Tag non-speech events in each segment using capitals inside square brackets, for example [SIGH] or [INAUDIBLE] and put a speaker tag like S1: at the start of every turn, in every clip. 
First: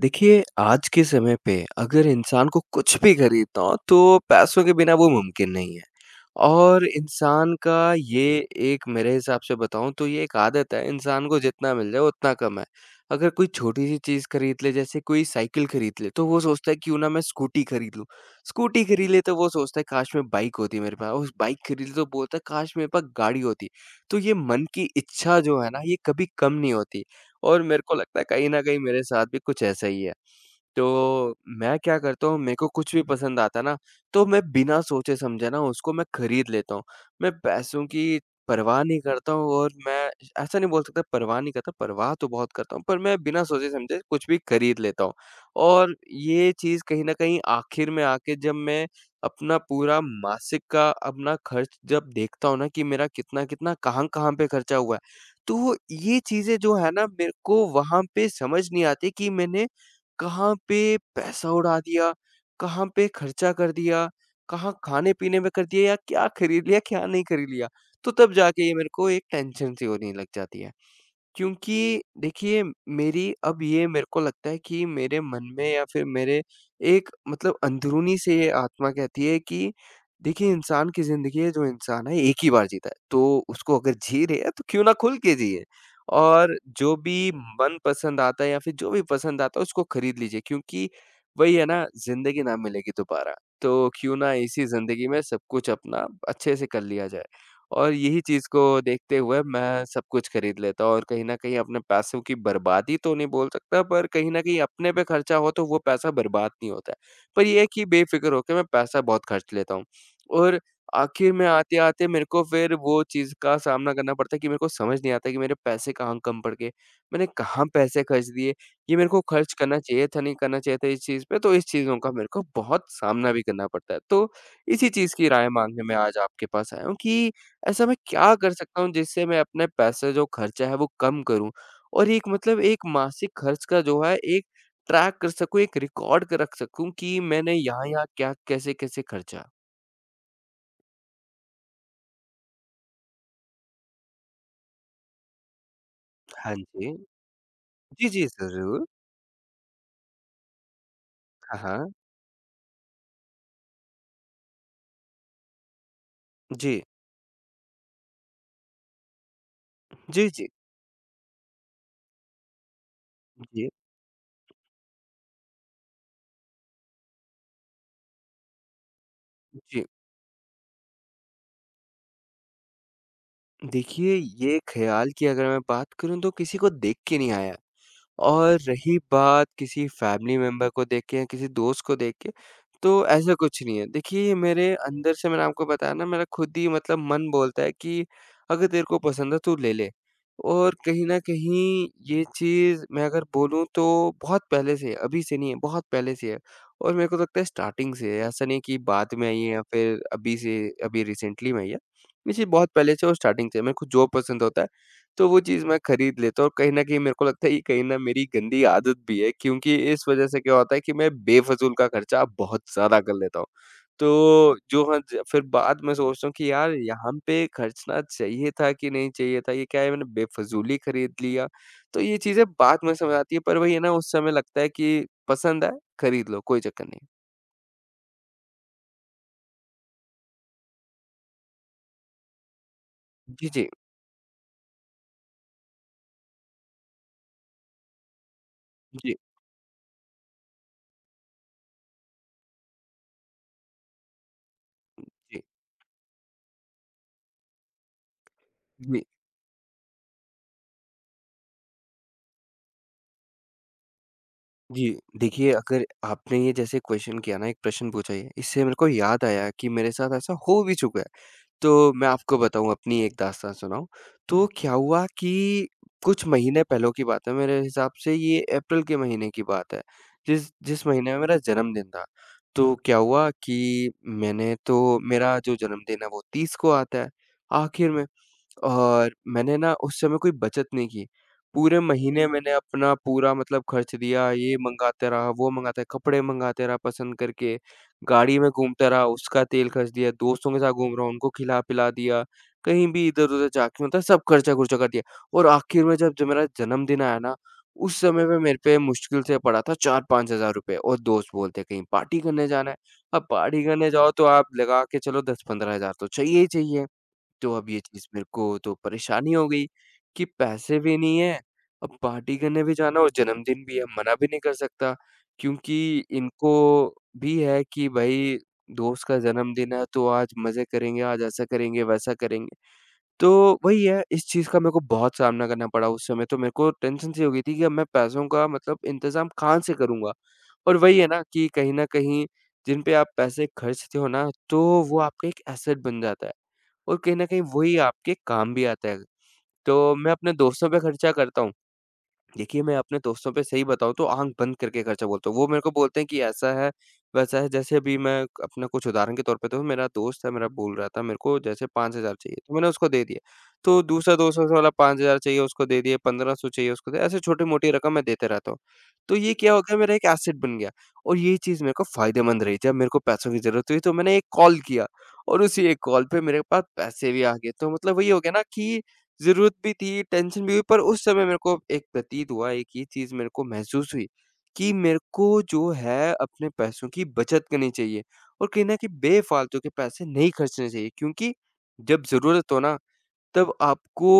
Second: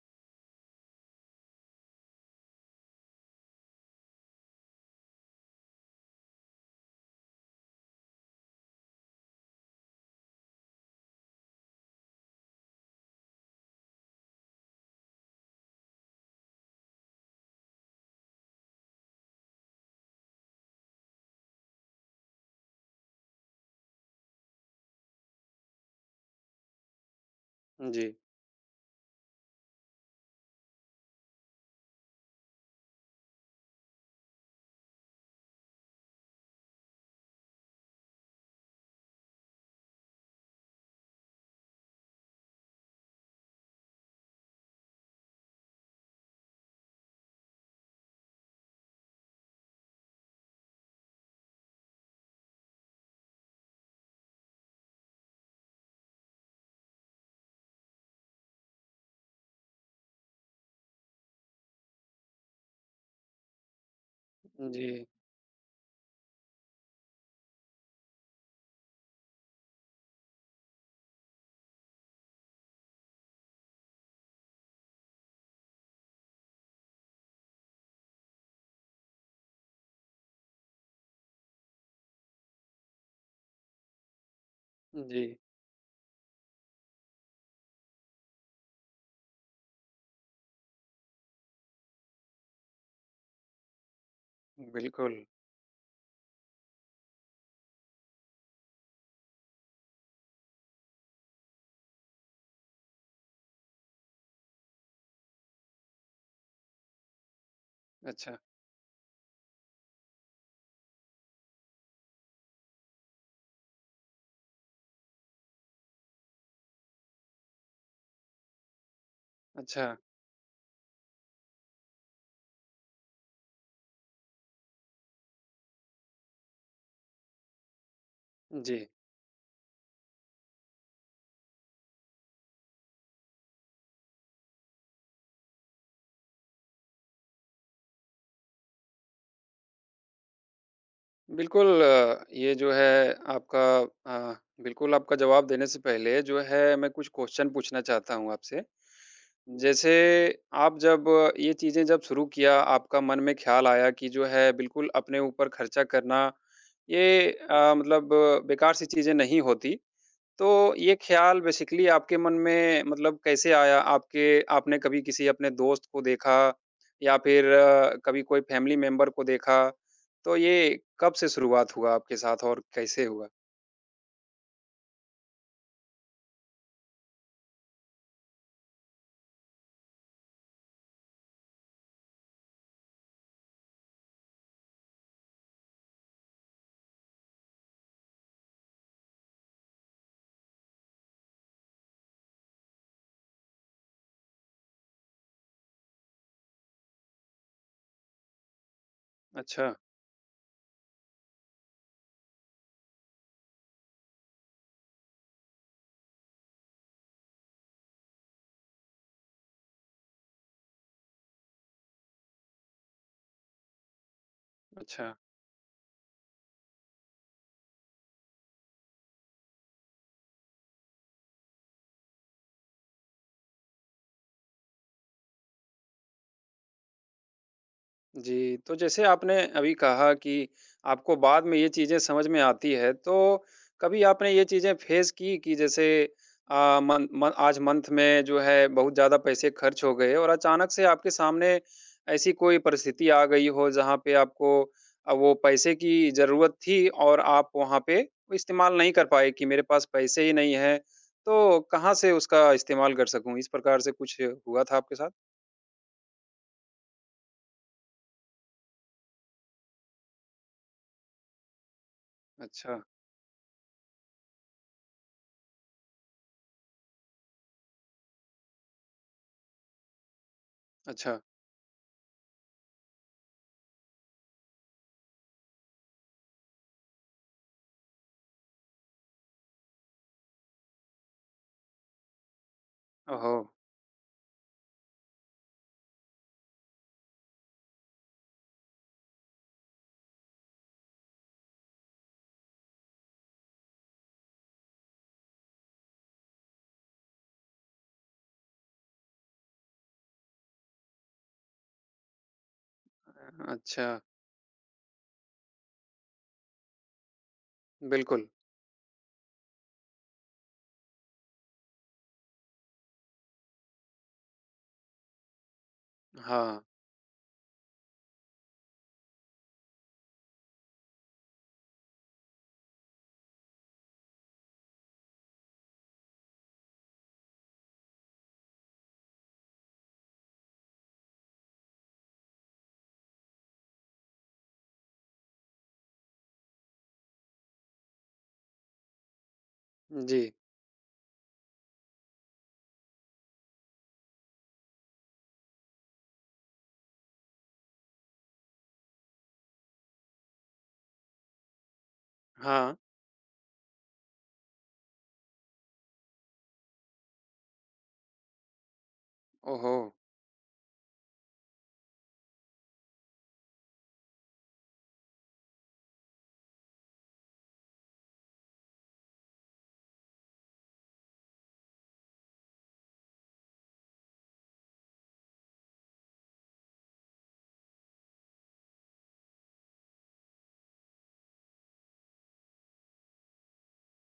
S1: देखिए, आज के समय पे अगर इंसान को कुछ भी खरीदना हो तो पैसों के बिना वो मुमकिन नहीं है। और इंसान का ये एक मेरे हिसाब से बताऊँ तो ये एक आदत है, इंसान को जितना मिल जाए उतना कम है। अगर कोई छोटी-सी चीज़ खरीद ले, जैसे कोई साइकिल खरीद ले, तो वो सोचता है क्यों ना मैं स्कूटी खरीद लूँ। स्कूटी खरीद ले तो वो सोचता है काश मैं बाइक होती मेरे पास, उस बाइक खरीद ले तो बोलता है काश मेरे पास गाड़ी होती। तो ये मन की इच्छा जो है ना, ये कभी कम नहीं होती, और मेरे को
S2: जी,
S1: लगता है कहीं न कहीं मेरे साथ भी कुछ ऐसा ही है। तो मैं क्या करता हूँ, मेरे को कुछ भी पसंद आता है ना, तो मैं बिना सोचे-समझे ना उसको मैं खरीद लेता हूँ। मैं पैसों की परवाह नहीं करता हूँ, और मैं ऐसा नहीं बोल सकता परवाह नहीं करता, परवाह तो बहुत करता हूँ, पर मैं बिना सोचे-समझे कुछ भी खरीद लेता हूँ। और ये चीज़ कहीं न कहीं आखिर में आके, जब मैं अपना पूरा मासिक का अपना खर्च जब देखता हूँ ना, कि मेरा कितना-कितना, कहाँ-कहाँ पे खर्चा हुआ है, तो ये चीज़ें जो है ना, मेरे को वहाँ पे समझ नहीं आती कि मैंने कहाँ पे पैसा उड़ा दिया, कहाँ पे खर्चा कर दिया, कहाँ
S2: जी,
S1: खाने-पीने में कर दिया, या क्या खरीद लिया, क्या नहीं खरीद लिया। तो तब जाके ये मेरे को एक टेंशन सी होने लग जाती है। क्योंकि देखिए, मेरी अब ये मेरे को लगता है कि मेरे मन में, या फिर मेरे एक मतलब अंदरूनी से, ये आत्मा कहती है कि देखिए, इंसान की ज़िंदगी है, जो इंसान है एक ही बार जीता है, तो उसको अगर जी रहे है तो क्यों ना खुल
S2: जी,
S1: के जिए, और जो भी मनपसंद आता है या फिर जो भी पसंद आता है उसको खरीद लीजिए, क्योंकि वही है ना, ज़िंदगी ना मिलेगी दोबारा, तो क्यों ना इसी ज़िंदगी
S2: बिल्कुल।
S1: में सब कुछ अपना अच्छे से कर लिया जाए। और यही चीज़ को देखते हुए मैं सब कुछ खरीद लेता हूँ। और कहीं न कहीं अपने पैसों की बर्बादी तो नहीं बोल सकता, पर कहीं न कहीं अपने पे खर्चा हो तो वो पैसा बर्बाद नहीं होता है। पर ये है कि बेफ़िक्र
S2: अच्छा,
S1: होके मैं पैसा बहुत खर्च लेता हूँ, और आखिर में आते-आते मेरे को फिर वो चीज़ का सामना करना पड़ता है कि मेरे को समझ नहीं आता कि मेरे पैसे कहाँ कम पड़ गए। मैंने कहाँ पैसे खर्च दिए? ये मेरे को खर्च करना
S2: अच्छा,
S1: चाहिए था, नहीं करना चाहिए था इस चीज़ पे, तो इस चीज़ों का मेरे को बहुत सामना भी करना पड़ता है। तो इसी चीज़ की राय माँगने मैं आज आपके पास आया हूँ कि ऐसा मैं क्या कर
S2: जी।
S1: सकता हूँ जिससे मैं अपने पैसे जो खर्चा है वो कम करूँ? और एक मतलब एक मासिक खर्च का जो है एक ट्रैक कर सकूँ, एक रिकॉर्ड क रख सकूँ कि मैंने यहाँ-यहाँ क्या कैसे-कैसे खर्चा?
S2: बिल्कुल, ये जो है आपका अ, बिल्कुल आपका जवाब देने से पहले जो
S1: हाँ
S2: है मैं
S1: जी।
S2: कुछ क्वेश्चन पूछना
S1: जी,
S2: चाहता
S1: जी,
S2: हूँ आपसे।
S1: ज़रूर।
S2: जैसे आप जब ये
S1: हाँ,
S2: चीज़ें
S1: हाँ।
S2: जब शुरू किया, आपका मन में ख़्याल आया कि जो है बिल्कुल अपने ऊपर खर्चा करना,
S1: जी।
S2: ये मतलब बेकार सी चीज़ें नहीं होती।
S1: जी, जी,
S2: तो ये ख़्याल बेसिकली आपके मन में मतलब कैसे
S1: जी,
S2: आया? आपके आपने कभी किसी अपने दोस्त को देखा या फिर कभी कोई फ़ैमिली मेंबर को देखा?
S1: जी।
S2: तो ये कब से शुरुआत हुआ आपके साथ और कैसे हुआ?
S1: देखिए, ये ख़्याल की अगर मैं बात करूँ तो किसी को देख के नहीं आया। और रही बात किसी फैमिली मेंबर को देख के या किसी दोस्त को देख के, तो ऐसा कुछ नहीं है। देखिए, मेरे अंदर से मैंने आपको बताया ना, मेरा खुद ही मतलब मन बोलता है कि अगर तेरे को पसंद है, तू ले ले। और कहीं न कहीं ये चीज़ मैं अगर बोलूँ तो बहुत पहले से है, अभी से नहीं है, बहुत पहले से है। और मेरे को लगता है स्टार्टिंग से है, ऐसा नहीं है कि बाद में आई है या
S2: अच्छा,
S1: फिर अभी से अभी रिसेंटली में आई है। ये चीज़ बहुत पहले से और स्टार्टिंग से है, मेरे को जो पसंद होता है तो वो चीज़ मैं खरीद लेता हूँ, और कहीं न कहीं मेरे को लगता है ये कहीं न मेरी गंदी आदत भी है, क्योंकि इस वज़ह से क्या होता है कि मैं बेफ़िज़ूल का खर्चा बहुत ज़्यादा कर लेता हूँ। तो जो है
S2: अच्छा।
S1: ज फिर बाद में सोचता हूँ कि यार यहाँ पे खर्चना चाहिए था कि नहीं चाहिए था, ये क्या है मैंने बेफ़िज़ूली खरीद लिया। तो ये चीज़ें बाद में समझ आती है, पर वही है ना, उस समय लगता है कि पसंद आए खरीद लो, कोई चक्कर नहीं।
S2: जी, तो जैसे आपने अभी कहा कि आपको बाद में ये चीज़ें समझ में आती है, तो
S1: जी, जी।
S2: कभी आपने ये चीज़ें फेस की कि जैसे मन म आज मंथ में जो है बहुत
S1: जी,
S2: ज़्यादा पैसे खर्च हो गए और अचानक से आपके सामने ऐसी कोई परिस्थिति आ गई हो जहाँ पे आपको वो
S1: जी।
S2: पैसे की ज़रूरत थी और आप वहाँ पे वो इस्तेमाल नहीं
S1: जी।
S2: कर पाए कि मेरे पास पैसे ही नहीं हैं, तो कहाँ से उसका इस्तेमाल कर सकूँ? इस प्रकार से कुछ हुआ था आपके
S1: जी,
S2: साथ?
S1: देखिए, अगर आपने ये जैसे क्वेश्चन किया ना, एक प्रश्न पूछा ये, इससे मेरे को याद आया कि मेरे साथ ऐसा हो भी चुका है। तो मैं आपको बताऊँ,
S2: अच्छा,
S1: अपनी एक दास्तान सुनाऊँ। तो क्या हुआ कि कुछ महीने पहले की बात है, मेरे हिसाब से ये अप्रैल के महीने की बात है, जिस जिस महीने
S2: अच्छा।
S1: में मेरा जन्मदिन था। तो क्या हुआ कि मैंने, तो मेरा जो जन्मदिन है वो 30 को आता है, आखिर में। और मैंने ना उस समय कोई बचत नहीं की। पूरे महीने मैंने अपना पूरा
S2: ओहो!
S1: मतलब खर्च दिया, ये मँगाते रहा, वो मँगाते कपड़े मँगाते रहा पसंद करके, गाड़ी में घूमता रहा, उसका तेल खर्च दिया, दोस्तों के साथ घूम रहा हूँ, उनको खिला-पिला दिया, कहीं भी इधर-उधर जाके मतलब सब खर्चा-खुर्चा कर दिया। और आखिर में जब जब मेरा जन्मदिन आया ना, उस समय पे मेरे पे मुश्किल से पड़ा था 4-5 हज़ार रुपए, और दोस्त बोलते कहीं पार्टी करने जाना है। अब पार्टी
S2: अच्छा।
S1: करने जाओ तो आप लगा के चलो 10-15 हज़ार तो चाहिए ही चाहिए। तो अब ये चीज़ मेरे
S2: बिल्कुल,
S1: को तो परेशानी हो गई कि पैसे भी नहीं है, अब पार्टी करने भी जाना, और जन्मदिन भी है, मना भी नहीं कर सकता, क्योंकि इनको
S2: हाँ,
S1: भी है कि भाई दोस्त का जन्मदिन है तो आज मज़े करेंगे, आज ऐसा करेंगे, वैसा करेंगे। तो वही है, इस चीज़ का मेरे को बहुत सामना करना पड़ा उस समय, तो मेरे को टेंशन सी हो गई थी कि अब मैं पैसों का मतलब इंतज़ाम कहाँ से करूँगा? और वही है ना, कि कहीं न कहीं जिन पे आप पैसे खर्चते हो ना, तो वो आपका एक एसेट बन जाता है, और कहीं न कहीं वही आपके काम भी आता है। तो मैं अपने
S2: जी,
S1: दोस्तों पे खर्चा करता हूँ। देखिए, मैं अपने दोस्तों पे सही बताऊँ तो आँख बंद करके खर्चा बोलता हूँ। वो मेरे को बोलते हैं कि ऐसा है, वैसा है। जैसे अभी मैं अपना कुछ उदाहरण के तौर पे दूँ, मेरा दोस्त है, मेरा बोल रहा था मेरे को जैसे 5,000 चाहिए, तो मैंने
S2: हाँ,
S1: उसको दे दिया। तो दूसरा दोस्त वाला 5,000 चाहिए उसको दे दिए, 1,500 चाहिए उसको दे, ऐसे छोटी-मोटी रकम मैं देते रहता हूँ। तो ये क्या हो
S2: ओहो!
S1: गया, मेरा एक एसेट बन गया, और ये चीज़ मेरे को फ़ायदेमंद रही। जब मेरे को पैसों की ज़रूरत हुई तो मैंने एक कॉल किया, और उसी एक कॉल पे मेरे पास पैसे भी आ गए। तो मतलब वही हो गया ना, कि ज़रूरत भी थी, टेंशन भी हुई, पर उस समय मेरे को एक प्रतीत हुआ, एक ये चीज़ मेरे को महसूस हुई कि मेरे को जो है अपने पैसों की बचत करनी चाहिए, और कहीं न कहीं बेफ़ालतू के पैसे नहीं खर्चने चाहिए, क्योंकि जब ज़रूरत हो ना, तब आपको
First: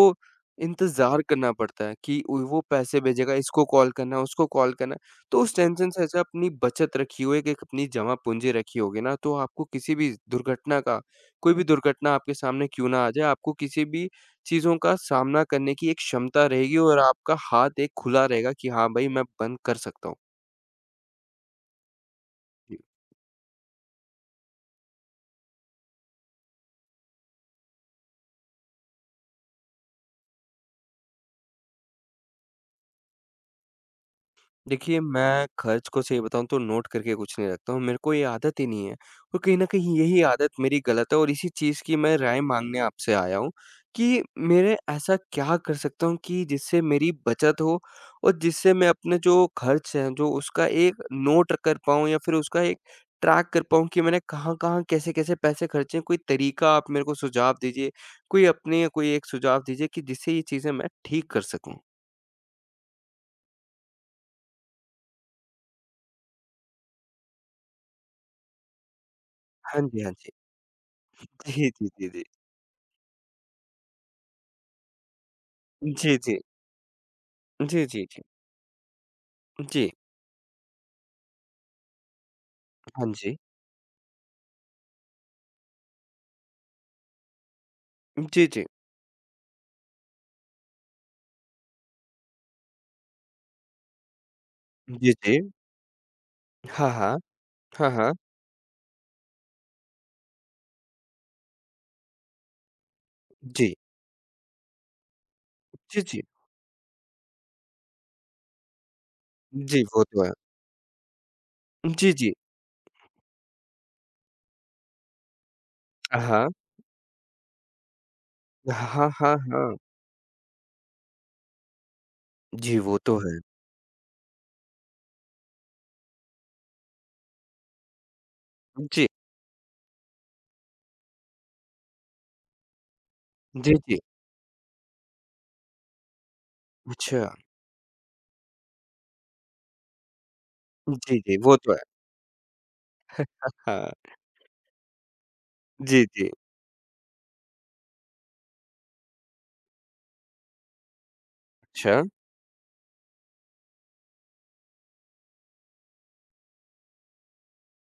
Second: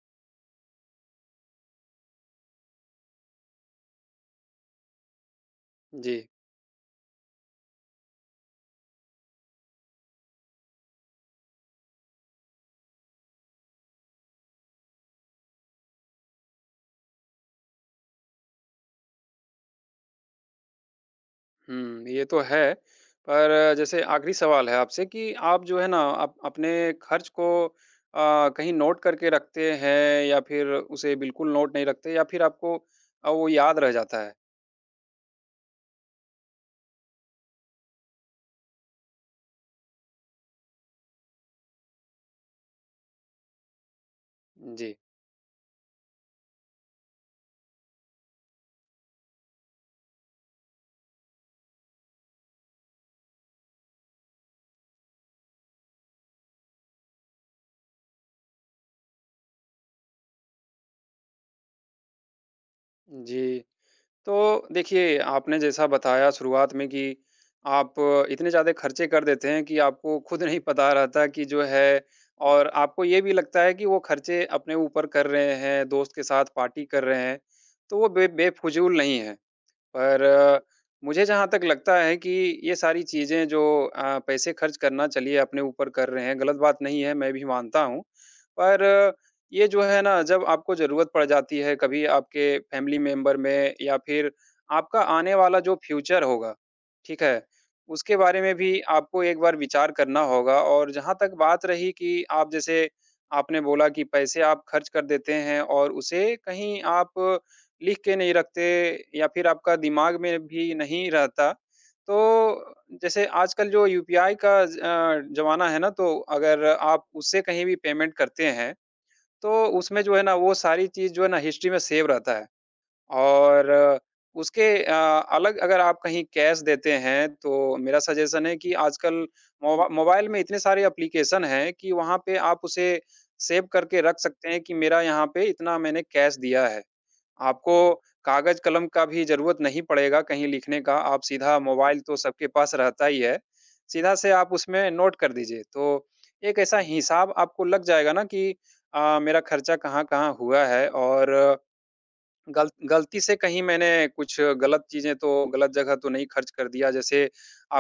S1: इंतज़ार करना पड़ता है कि उ वो पैसे भेजेगा, इसको कॉल करना है, उसको कॉल करना है। तो उस टेंशन से
S2: जी,
S1: अच्छा अपनी बचत रखी हो, एक-एक अपनी जमा पूँजी रखी होगी ना, तो आपको किसी भी दुर्घटना का, कोई भी दुर्घटना आपके सामने क्यों ना आ जाए, आपको किसी भी चीज़ों का सामना करने की एक क्षमता रहेगी, और आपका हाथ एक खुला रहेगा कि हाँ, भई मैं बंद कर सकता हूँ। जी।
S2: हुँ, ये तो है। पर जैसे आखिरी सवाल है आपसे कि आप जो है ना आप अपने खर्च को कहीं नोट करके रखते हैं या फिर उसे बिल्कुल नोट नहीं रखते या फिर आपको वो याद रह जाता है?
S1: देखिए, मैं खर्च को सही बताऊँ तो नोट करके कुछ नहीं रखता हूँ, मेरे को ये आदत ही नहीं है, और कहीं न कहीं यही आदत मेरी गलत है, और इसी चीज़ की मैं राय माँगने आपसे आया हूँ कि मेरे
S2: जी,
S1: ऐसा क्या कर सकता हूँ कि जिससे मेरी बचत हो, और जिससे मैं अपने जो खर्च है, जो उसका एक नोट कर पाऊँ, या फिर उसका एक ट्रैक कर पाऊँ कि मैंने कहाँ-कहाँ, कैसे-कैसे पैसे खर्चे हैं? कोई तरीका आप मेरे को सुझाव दीजिए, कोई अपने कोई एक सुझाव दीजिए कि जिससे ये चीज़ें मैं ठीक कर सकूँ।
S2: जी। तो देखिए, आपने जैसा बताया शुरुआत में कि आप इतने ज़्यादा खर्चे कर देते हैं कि
S1: हाँ जी, हाँ
S2: आपको
S1: जी।
S2: खुद नहीं पता रहता कि जो
S1: जी, जी,
S2: है
S1: जी, जी।
S2: और आपको ये भी लगता है कि वो खर्चे अपने ऊपर कर रहे हैं, दोस्त
S1: जी,
S2: के
S1: जी।
S2: साथ पार्टी कर रहे हैं,
S1: जी,
S2: तो
S1: जी,
S2: वो
S1: जी।
S2: बे बेफ़िज़ूल नहीं है।
S1: जी,
S2: पर मुझे जहाँ तक लगता है कि ये सारी
S1: हाँ जी।
S2: चीज़ें जो पैसे खर्च करना चलिए अपने ऊपर कर रहे हैं, गलत बात नहीं है, मैं भी मानता हूँ।
S1: जी, जी।
S2: पर ये जो है ना जब आपको ज़रूरत पड़ जाती है, कभी आपके फैमिली मेंबर में या फिर आपका
S1: जी,
S2: आने
S1: जी।
S2: वाला जो फ्यूचर होगा,
S1: हाँ, हाँ।
S2: ठीक है?
S1: हाँ, हाँ।
S2: उसके बारे में भी आपको एक बार विचार करना होगा और जहाँ तक बात रही कि आप जैसे आपने
S1: जी।
S2: बोला कि पैसे आप खर्च कर देते हैं और
S1: जी, जी।
S2: उसे कहीं आप लिख के नहीं रखते या फिर आपका
S1: जी, वो
S2: दिमाग
S1: तो है।
S2: में भी नहीं रहता।
S1: जी,
S2: तो
S1: जी।
S2: जैसे आजकल जो यूपीआई का ज़माना है ना, तो
S1: हाँ, हाँ।
S2: अगर आप उससे कहीं भी पेमेंट करते हैं,
S1: हाँ, हाँ,
S2: तो
S1: हाँ।
S2: उसमें जो है ना वो सारी चीज़ जो है ना हिस्ट्री में सेव रहता है।
S1: जी, वो तो है।
S2: और उसके अलग अगर आप कहीं कैश देते हैं, तो मेरा सजेशन है कि
S1: जी।
S2: आजकल मोबाइल में इतने सारे एप्लीकेशन हैं कि वहाँ पे आप उसे सेव
S1: जी, जी।
S2: करके रख सकते हैं कि मेरा यहाँ पे इतना मैंने कैश दिया है।
S1: अच्छा।
S2: आपको कागज कलम का भी ज़रूरत नहीं पड़ेगा कहीं लिखने का,
S1: जी,
S2: आप
S1: जी, वो
S2: सीधा
S1: तो है।
S2: मोबाइल तो सबके पास रहता ही है,
S1: हाँ।
S2: सीधा से आप उसमें नोट कर दीजिए।
S1: जी,
S2: तो
S1: जी।
S2: एक ऐसा हिसाब आपको लग जाएगा ना कि मेरा खर्चा कहाँ-कहाँ हुआ है और
S1: अच्छा।
S2: गल गलती से कहीं मैंने कुछ गलत चीज़ें तो गलत जगह तो नहीं खर्च कर दिया। जैसे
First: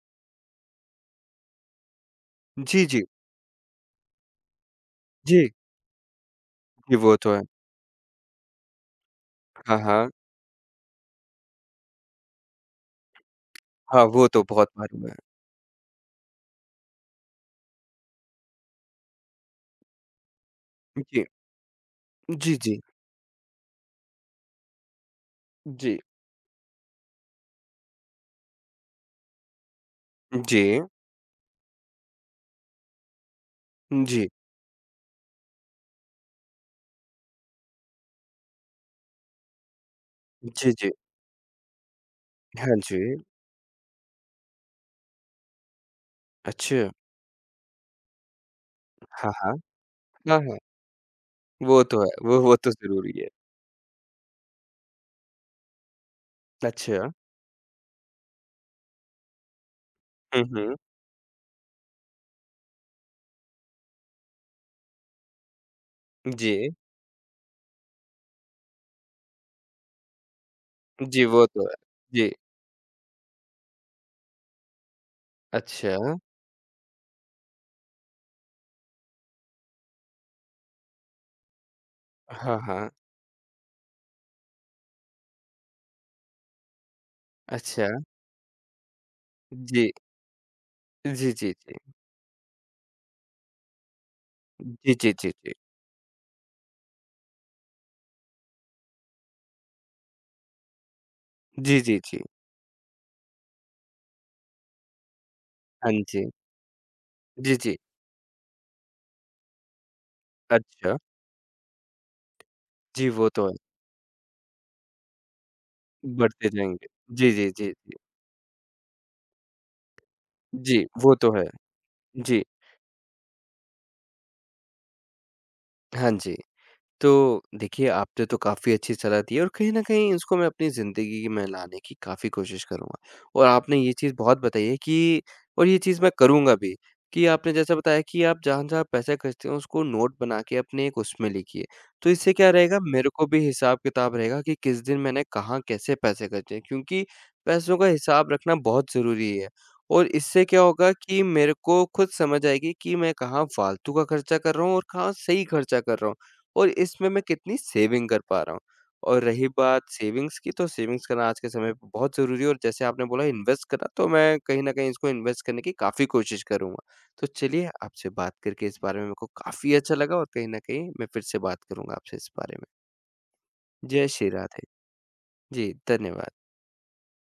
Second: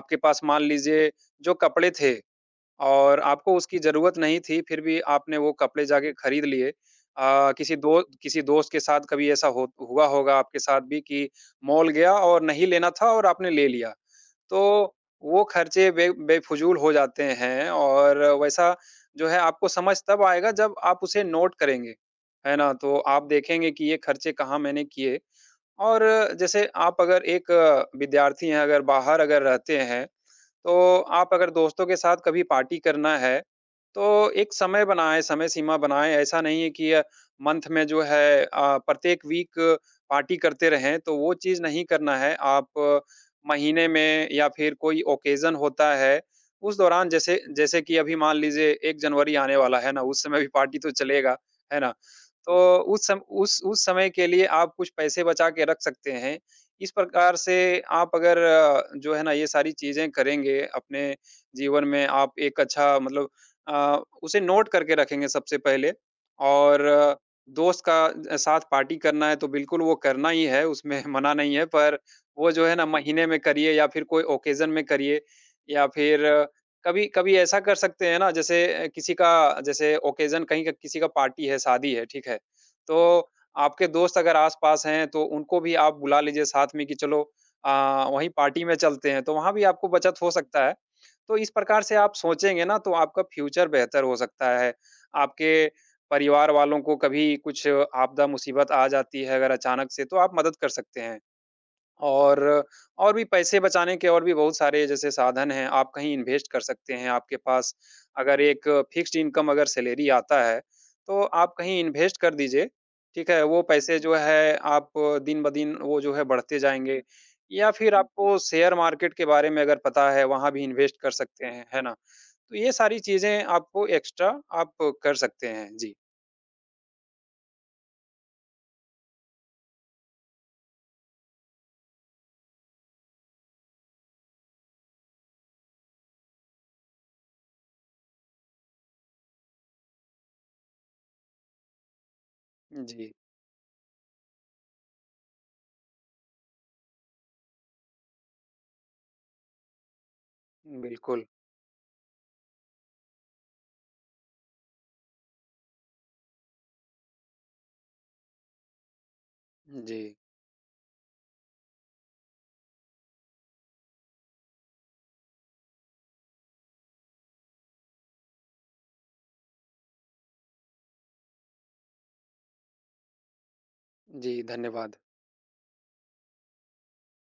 S2: आपके पास मान लीजिए जो कपड़े थे
S1: जी, जी।
S2: और आपको उसकी ज़रूरत नहीं थी, फिर भी आपने
S1: जी।
S2: वो कपड़े जाके खरीद लिए।
S1: जी, वो तो है।
S2: किसी दो किसी दोस्त के साथ कभी ऐसा हो
S1: हाँ,
S2: हुआ
S1: हाँ।
S2: होगा आपके साथ भी कि मॉल गया और नहीं लेना था और आपने ले लिया।
S1: हाँ, वो तो
S2: तो
S1: बहुत बार हुआ है।
S2: वो खर्चे बे बेफुज़ूल हो जाते हैं और वैसा जो है आपको समझ तब आएगा जब आप
S1: जी।
S2: उसे नोट करेंगे,
S1: जी,
S2: है ना?
S1: जी।
S2: तो आप देखेंगे कि ये खर्चे कहाँ मैंने किए
S1: जी।
S2: और जैसे आप अगर एक विद्यार्थी हैं, अगर बाहर अगर रहते हैं,
S1: जी।
S2: तो आप अगर दोस्तों के साथ कभी पार्टी करना है,
S1: जी।
S2: तो एक समय बनाएँ, समय सीमा बनाएँ। ऐसा नहीं है कि मंथ में जो है प्रत्येक वीक पार्टी करते
S1: जी, जी।
S2: रहें, तो वो चीज़ नहीं करना है।
S1: हाँ जी।
S2: आप महीने में या फिर कोई ओकेज़न होता है, उस
S1: अच्छा।
S2: दौरान जैसे जैसे कि अभी मान लीजिए 1
S1: हाँ,
S2: जनवरी
S1: हाँ।
S2: आने वाला है ना, उस
S1: हाँ,
S2: समय भी
S1: हाँ।
S2: पार्टी तो चलेगा,
S1: वो
S2: है ना?
S1: तो है। वो तो
S2: तो उस
S1: ज़रूरी
S2: सम
S1: है।
S2: उस समय के लिए आप कुछ पैसे बचा के रख सकते हैं। इस
S1: अच्छा।
S2: प्रकार से आप अगर जो है ना ये सारी चीज़ें
S1: हुँ,
S2: करेंगे
S1: हुँ।
S2: अपने जीवन में आप एक अच्छा मतलब उसे नोट करके रखेंगे सबसे पहले
S1: जी।
S2: और दोस्त का साथ पार्टी करना है तो बिल्कुल वो करना ही है, उसमें [LAUGHS]
S1: जी,
S2: मना
S1: वो
S2: नहीं है
S1: तो है।
S2: पर
S1: जी।
S2: वो जो है ना महीने में करिए या फिर कोई ओकेज़न में करिए या
S1: अच्छा।
S2: फिर कभी कभी ऐसा कर सकते हैं ना जैसे किसी का जैसे ओकेज़न कहीं का किसी का पार्टी है, शादी है, ठीक है?
S1: हाँ, हाँ।
S2: तो आपके दोस्त अगर आस-पास हैं तो उनको भी आप बुला लीजिए साथ में कि चलो अ,
S1: अच्छा।
S2: वहीं पार्टी में चलते हैं, तो वहाँ भी आपको
S1: जी।
S2: बचत हो सकता है।
S1: जी,
S2: तो इस
S1: जी, जी।
S2: प्रकार से आप सोचेंगे ना तो आपका फ्यूचर बेहतर हो सकता है।
S1: जी, जी, जी,
S2: आपके
S1: जी।
S2: परिवार वालों को कभी कुछ आपदा मुसीबत आ जाती है अगर अचानक से तो आप मदद कर सकते हैं।
S1: जी, जी, जी।
S2: और और भी पैसे बचाने के और भी बहुत सारे जैसे साधन हैं, आप
S1: हाँ
S2: कहीं
S1: जी।
S2: इन्वेस्ट कर सकते हैं। आपके
S1: जी,
S2: पास
S1: जी।
S2: अगर एक फ़िक्स्ड इनकम अगर सैलरी आता है,
S1: अच्छा।
S2: तो आप कहीं इन्वेस्ट कर दीजिए,
S1: जी, वो
S2: ठीक है?
S1: तो है।
S2: वो पैसे जो है आप दिन-ब-दिन वो जो है
S1: बढ़ते
S2: बढ़ते
S1: जाएँगे।
S2: जाएँगे
S1: जी, जी, जी,
S2: या फिर
S1: जी।
S2: आपको शेयर मार्केट के बारे में अगर पता है, वहाँ भी
S1: जी,
S2: इन्वेस्ट कर
S1: वो तो है।
S2: सकते हैं, है ना?
S1: जी।
S2: तो ये सारी चीज़ें आपको एक्स्ट्रा आप कर सकते हैं। जी।
S1: हाँ जी। तो देखिए, आपने तो काफ़ी अच्छी सलाह दी है, और कहीं न कहीं इसको मैं अपनी ज़िंदगी में लाने की काफ़ी कोशिश करूँगा। और आपने ये चीज़ बहुत बताई है कि, और ये चीज़ मैं करूँगा भी, कि आपने जैसा बताया कि आप जहाँ-जहाँ पैसे खर्चते हो उसको नोट बना के अपने एक उसमें लिखिए। तो इससे क्या रहेगा, मेरे
S2: जी,
S1: को भी हिसाब-किताब रहेगा कि किस दिन मैंने कहाँ कैसे पैसे खर्चे हैं, क्योंकि पैसों का हिसाब रखना बहुत ज़रूरी है। और इससे क्या होगा कि
S2: बिल्कुल।
S1: मेरे को खुद समझ आएगी कि मैं कहाँ फ़ालतू का खर्चा कर रहा हूँ, और कहाँ सही खर्चा कर रहा हूँ। और इसमें मैं कितनी सेविंग कर पा रहा हूँ। और रही बात
S2: जी।
S1: सेविंग्स की, तो सेविंग्स करना आज के समय पे बहुत ज़रूरी है, और जैसे आपने बोला इन्वेस्ट करना, तो मैं कहीं न कहीं इसको इन्वेस्ट करने की काफ़ी कोशिश करूँगा। तो चलिए, आपसे बात करके इस बारे में मेरे को काफ़ी अच्छा लगा, और कहीं न कहीं मैं फिर से बात करूँगा आपसे इस बारे में। जय श्री
S2: जी,
S1: राधे।
S2: धन्यवाद।
S1: जी, धन्यवाद।